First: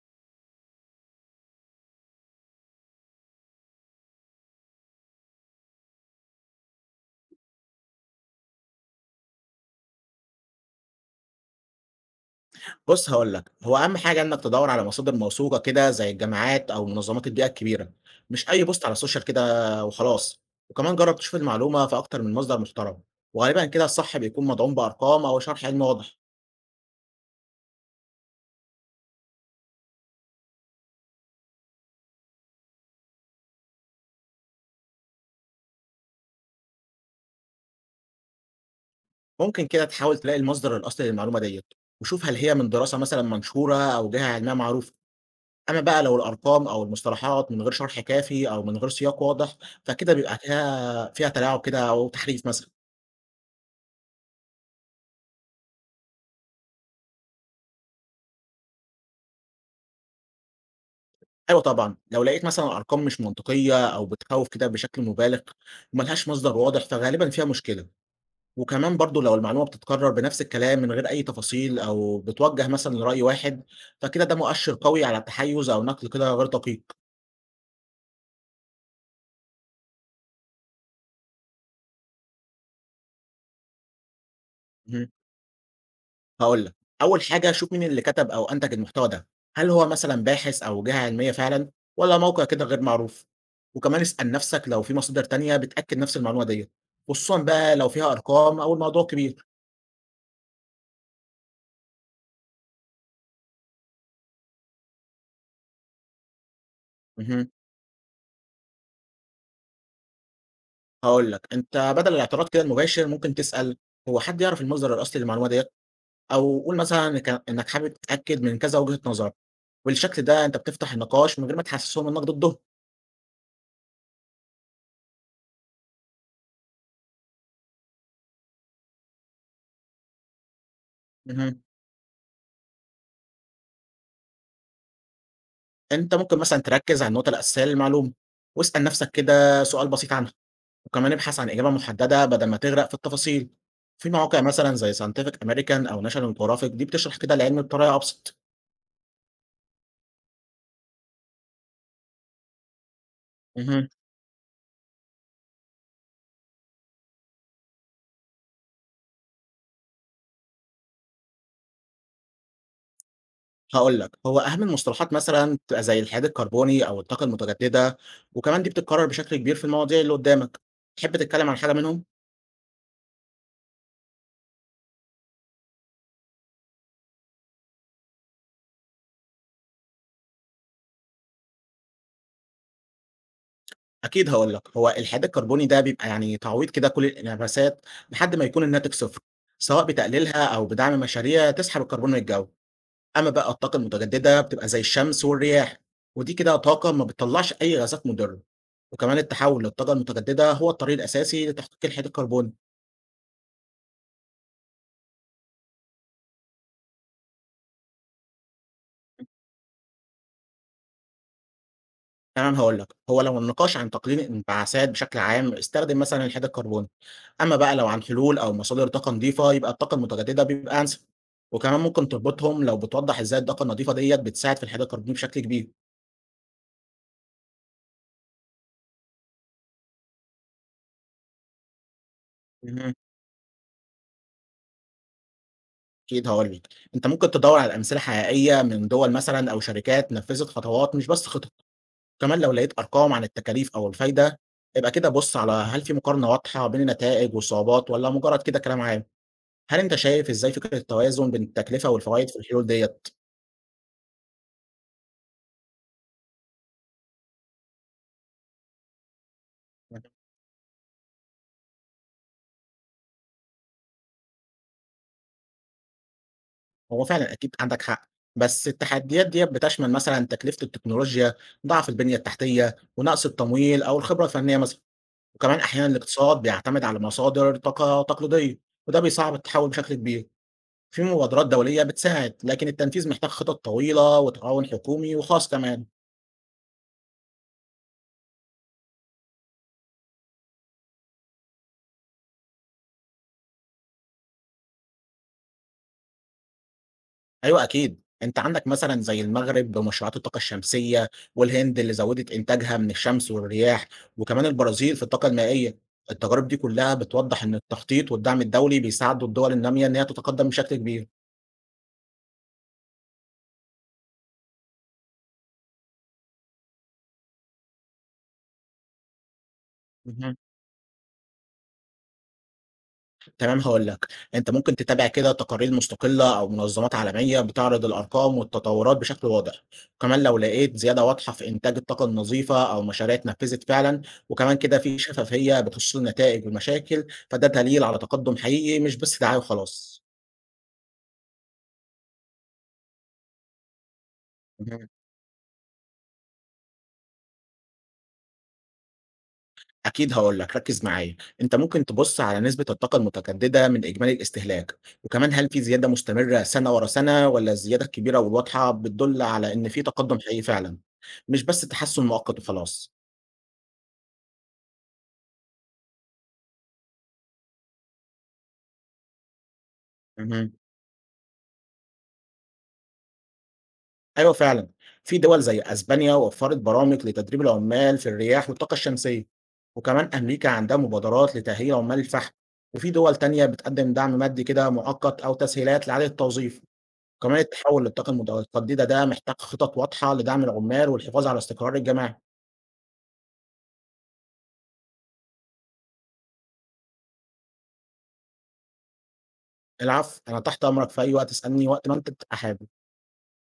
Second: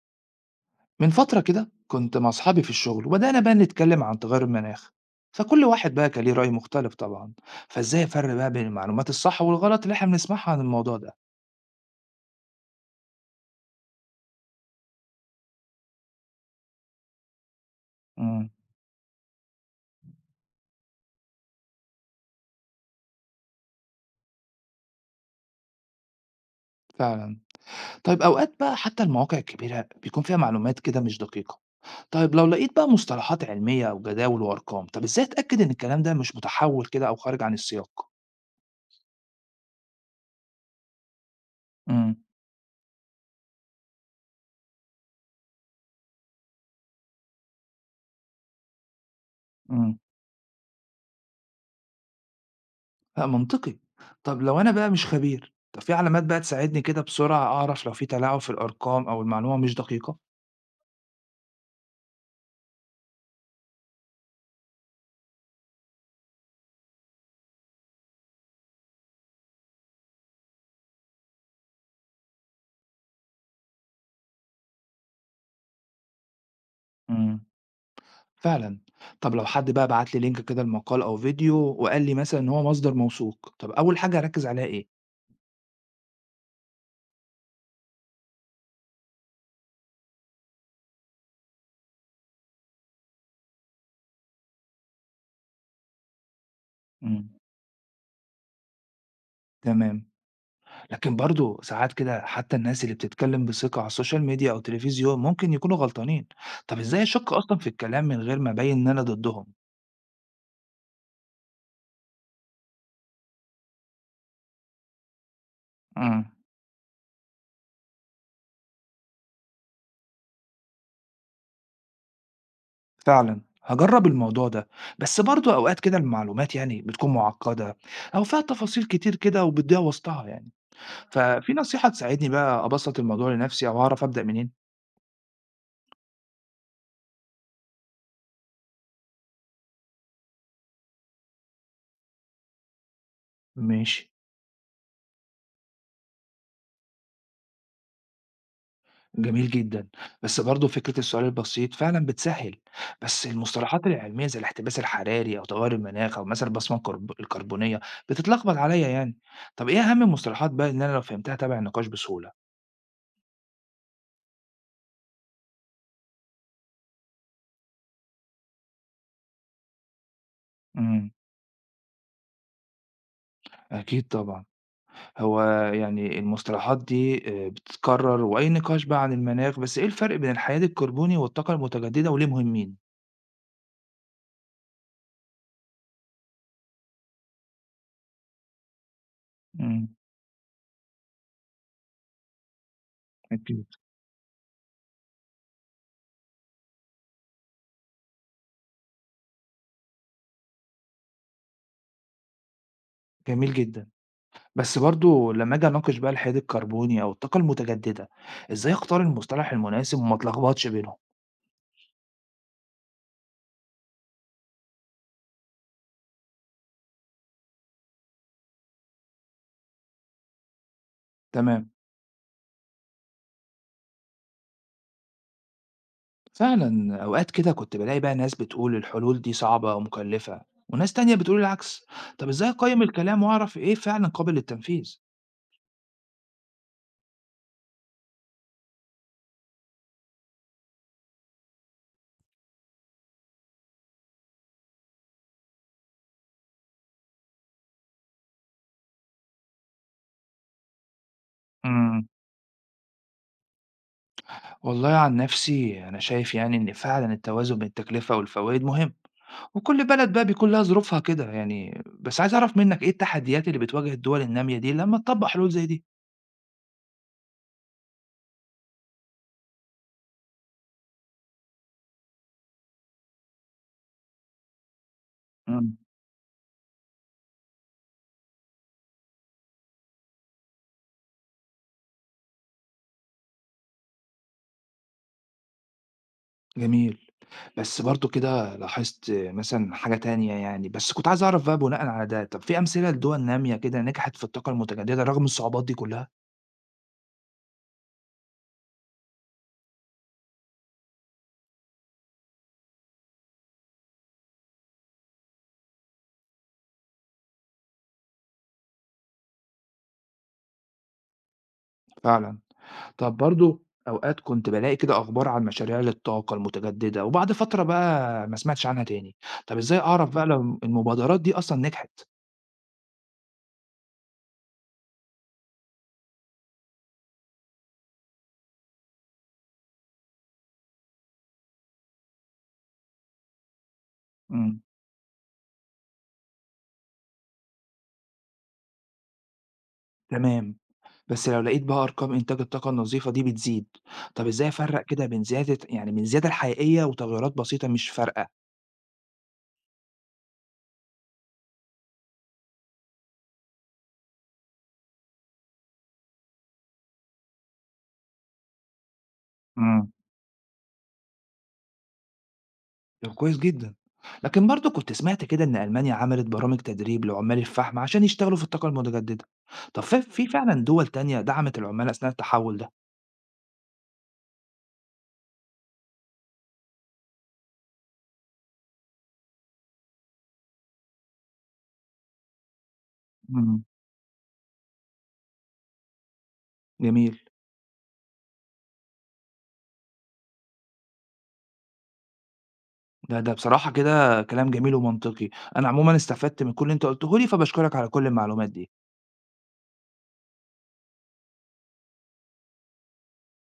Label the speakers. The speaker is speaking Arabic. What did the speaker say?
Speaker 1: من فترة كده كنت مع أصحابي في الشغل وبدأنا بقى نتكلم عن تغير المناخ، فكل واحد بقى كان ليه رأي مختلف طبعا. فإزاي أفرق بقى بين المعلومات الصح والغلط اللي إحنا بنسمعها عن الموضوع ده؟
Speaker 2: بُص هاقول لك، هو أهم حاجة إنك تدوّر على مصادر موثوقة كده زي الجامعات أو منظمات البيئة الكبيرة،
Speaker 1: امم.
Speaker 2: مش أي بوست على السوشيال كده وخلاص، وكمان جرّب تشوف المعلومة في أكتر من مصدر محترم، وغالبًا كده الصح بيكون مدعوم بأرقام أو شرح علمي واضح.
Speaker 1: فعلا. طيب أوقات بقى حتى المواقع الكبيرة بيكون فيها معلومات كده مش دقيقة. طيب لو لقيت بقى مصطلحات علمية أو جداول وأرقام، طب إزاي أتأكد إن الكلام ده مش متحول كده أو خارج عن السياق؟
Speaker 2: ممكن كده تحاول تلاقي المصدر الأصلي للمعلومة ديّة، وشوف هل هي من دراسة مثلًا منشورة أو جهة علمية معروفة، أما بقى لو الأرقام أو المصطلحات من غير شرح كافي أو من غير سياق واضح،
Speaker 1: امم.
Speaker 2: فكده بيبقى فيها تلاعب كده أو تحريف مثلًا.
Speaker 1: لأ منطقي. طب لو أنا بقى مش خبير، طب في علامات بقى تساعدني كده بسرعة أعرف لو في تلاعب في الأرقام أو المعلومة مش دقيقة؟
Speaker 2: أيوه طبعًا، لو لقيت مثلًا أرقام مش منطقية أو بتخوّف كده بشكل مبالغ وما لهاش مصدر واضح، فغالبًا فيها مشكلة، وكمان برضه لو المعلومة بتتكرر بنفس الكلام من غير أي تفاصيل أو بتوجه مثلًا لرأي واحد، فكده ده مؤشر قوي على تحيُّز أو نقل كده غير دقيق.
Speaker 1: امم. فعلا. طب لو حد بقى بعت لي لينك كده لمقال أو فيديو وقال لي مثلا إن هو مصدر موثوق، طب أول حاجة أركز عليها إيه؟
Speaker 2: اهم، هاقول لك، أول حاجة شوف مين اللي كتب أو أنتج المحتوى ده، هل هو مثلًا باحث أو جهة علمية فعلًا والّا موقع كده غير معروف؟ وكمان اسأل نفسك لو في مصادر تانية بتأكد نفس المعلومة ديّة،
Speaker 1: امم.
Speaker 2: خصوصًا بقى لو فيها أرقام أو الموضوع كبير.
Speaker 1: تمام. لكن برضه ساعات كده حتى الناس اللي بتتكلم بثقة على السوشيال ميديا أو التلفزيون ممكن يكونوا غلطانين. طب إزاي أشك
Speaker 2: اهم.
Speaker 1: أصلا في الكلام من غير ما أبين إن أنا ضدهم؟
Speaker 2: هاقول لك، أنت بدل الاعتراض كده المباشر ممكن تسأل هو حد يعرف المصدر الأصلي للمعلومة ديّة؟
Speaker 1: امم.
Speaker 2: أو قُل مثلًا ك إنك حابب تتأكد من كذا وجهة نظر، وبالشكل ده أنت بتفتح النقاش من غير ما تحسسهم إنك ضدهم.
Speaker 1: فعلا هجرب الموضوع ده. بس برضو اوقات كده المعلومات يعني بتكون معقدة او فيها تفاصيل كتير كده وبتضيع وسطها يعني. ففي
Speaker 2: اهم.
Speaker 1: نصيحة تساعدني بقى ابسط الموضوع لنفسي او اعرف ابدأ منين؟
Speaker 2: أنت ممكن مثلًا تركز على النقطة الأساسية للمعلومة، واسأل نفسك كده سؤال بسيط عنها، وكمان ابحث عن إجابة محددة بدل ما تغرق في التفاصيل.
Speaker 1: ماشي.
Speaker 2: في مواقع مثلًا زي scientific american أو national geographic دي بتشرح كده العلم بطريقة أبسط.
Speaker 1: جميل جدا. بس برضو فكرة السؤال البسيط فعلا بتسهل. بس المصطلحات
Speaker 2: اهم.
Speaker 1: العلمية زي الاحتباس الحراري او تغير المناخ او مثلا البصمة الكربونية بتتلخبط عليا يعني. طب ايه اهم المصطلحات بقى ان انا لو فهمتها تابع النقاش بسهولة؟
Speaker 2: هاقول لك، هو أهم المصطلحات مثلًا بتبقى زي الحياد الكربوني أو الطاقة المتجددة، وكمان دي بتتكرر بشكل كبير في المواضيع اللي قدامك،
Speaker 1: امم.
Speaker 2: تحب تتكلم عن حاجة منهم؟
Speaker 1: اكيد طبعا. هو يعني المصطلحات دي بتتكرر وأي نقاش بقى عن المناخ، بس إيه الفرق بين الحياد الكربوني والطاقة المتجددة وليه مهمين؟
Speaker 2: أكيد هاقول لك، هو الحياد الكربوني ده بيبقى يعني تعويض كده كل الانعكاسات لحد ما يكون الناتج صفر، سواء
Speaker 1: إمم،
Speaker 2: بتقليلها أو بدعم مشاريع تسحب الكربون من الجو، أما بقى
Speaker 1: أكيد.
Speaker 2: الطاقة المتجددة بتبقى زي الشمس والرياح، ودي كده طاقة ما بتطلعش أي غازات مضرة، وكمان التحول للطاقة المتجددة هو الطريق الأساسي لتحقيق الحياد الكربوني.
Speaker 1: جميل جدًا، بس برضه لمّا آجي أناقش بقى الحياد الكربوني أو الطاقة المتجددة، إزاي أختار المصطلح المناسب وما أتلخبطش بينهم؟
Speaker 2: تمام هاقول لك، هو لو النقاش عن تقليل الانبعاثات بشكل عام استخدم مثلًا الحديد الكربوني، أمّا بقى لو عن حلول أو مصادر طاقة نضيفة يبقى الطاقة المتجددة بيبقى أنسب،
Speaker 1: تمام.
Speaker 2: وكمان ممكن تربطهم لو بتوضح إزاي الطاقة النضيفة ديّة بتساعد في الحديد الكربوني بشكل كبير.
Speaker 1: فعلًا أوقات كده كنت بالاقي بقى ناس بتقول الحلول دي صعبة ومكلفة، وناس تانية بتقول العكس، طب إزاي أقيّم
Speaker 2: اهم.
Speaker 1: الكلام وأعرف إيه فعلًا قابل للتنفيذ؟
Speaker 2: أكيد هاقول لك، أنت ممكن تدوّر على أمثلة حقيقية من دول مثلًا أو شركات نفذت خطوات مش بس خطط، كمان لو لقيت أرقام عن التكاليف أو الفايدة، يبقى كده بُص على هل في مقارنة واضحة بين النتائج والصعوبات والّا مجرد كده كلام عام؟ هل أنت شايف إزاي فكرة التوازن بين التكلفة
Speaker 1: إمم.
Speaker 2: والفوايد في الحلول ديّة؟
Speaker 1: والله عن نفسي أنا شايف يعني إن فعلًا التوازن بين التكلفة والفوايد مهم، وكل بلد بقى بيكون لها ظروفها كده يعني، بس عايز أعرف منك إيه التحديات اللي بتواجه الدول النامية دي لمّا تطبّق حلول زي دي؟
Speaker 2: هو فعلًا أكيد عندك حق، بس التحديات ديّة بتشمل مثلًا تكلفة التكنولوجيا، ضعف البنية التحتية، ونقص التمويل أو الخبرة الفنية مثلًا، وكمان
Speaker 1: إمم،
Speaker 2: أحيانًا الاقتصاد بيعتمد على مصادر طاقة تقليدية، وده بيصعّب التحول بشكل كبير. في مبادرات دولية بتساعد، لكن التنفيذ محتاج خطط طويلة وتعاون حكومي وخاص كمان.
Speaker 1: جميل. بس برضه كده لاحظت مثلًا حاجة تانية يعني، بس كنت عايز أعرف بقى بناءً على ده، طب في أمثلة لدول نامية كده نجحت في الطاقة المتجددة رغم الصعوبات دي كلها؟
Speaker 2: أيوه أكيد، أنت عندك مثلًا زي المغرب بمشروعات الطاقة الشمسية، والهند اللي زوّدت إنتاجها من الشمس والرياح، وكمان البرازيل في الطاقة المائية، التجارب دي كلّها بتوضّح إن التخطيط والدعم الدولي بيساعدوا الدول النامية إن هي تتقدم بشكل كبير.
Speaker 1: فعلًا. طب برضه أوقات كنت بالاقي كده أخبار عن مشاريع للطاقة المتجددة وبعد فترة بقى ما سمعتش عنها تاني، طب إزاي أعرف بقى
Speaker 2: اهم.
Speaker 1: لو المبادرات دي أصلًا نجحت؟
Speaker 2: تمام هاقول لك، أنت ممكن تتابع كده تقارير مستقلة أو منظمات عالمية بتعرض الأرقام والتطورات بشكل واضح، وكمان لو لقيت زيادة واضحة في إنتاج الطاقة النظيفة أو مشاريع اتنفذت فعلًا، وكمان
Speaker 1: إمم،
Speaker 2: كده في شفافية بخصوص النتائج والمشاكل، فده دليل على تقدم حقيقي مش بس دعاية وخلاص.
Speaker 1: تمام. بس لو لقيت بقى أرقام إنتاج الطاقة النظيفة دي بتزيد، طب إزاي أفرق كده بين زيادة يعني من الزيادة الحقيقية وتغيرات بسيطة مش فارقة؟
Speaker 2: أكيد هاقول لك، ركّز معايا. أنت ممكن تبُص على نسبة الطاقة المتجددة من إجمالي الاستهلاك، وكمان هل في زيادة مستمرة سَنة ورا سَنة والّا الزيادة الكبيرة والواضحة بتدُل على إن في
Speaker 1: إمم.
Speaker 2: تقدُّم حقيقي فعلًا، مش بس تحسُّن مؤقت وخلاص.
Speaker 1: طب كويس جدًا، لكن برضه كنت سمعت كده إن ألمانيا عملت برامج تدريب لعمال الفحم عشان يشتغلوا في الطاقة المتجددة، طب في
Speaker 2: اهم.
Speaker 1: فعلًا دول تانية دعمت العمال أثناء التحول ده؟
Speaker 2: أيوه فعلًا، في دول زي أسبانيا وفّرت برامج لتدريب العمّال في الرياح والطاقة الشمسية، وكمان أمريكا عندها مبادرات لتأهيل عمّال الفحم، وفي دول تانية
Speaker 1: إمم،
Speaker 2: بتقدِّم دعم مادي كده مؤقت أو تسهيلات لإعادة التوظيف.
Speaker 1: جميل.
Speaker 2: وكمان التحول للطاقة الجديدة ده محتاج خطط واضحة لدعم العمال والحفاظ على استقرار الجماعة.
Speaker 1: ده بصراحة كده كلام جميل ومنطقي، أنا عمومًا استفدت من كل اللي أنت قُلته لي، فباشكرك على كل المعلومات دي.
Speaker 2: العفو، أنا تحت أمرك في أي وقت اسألني وقت ما أنت تبقى حابب.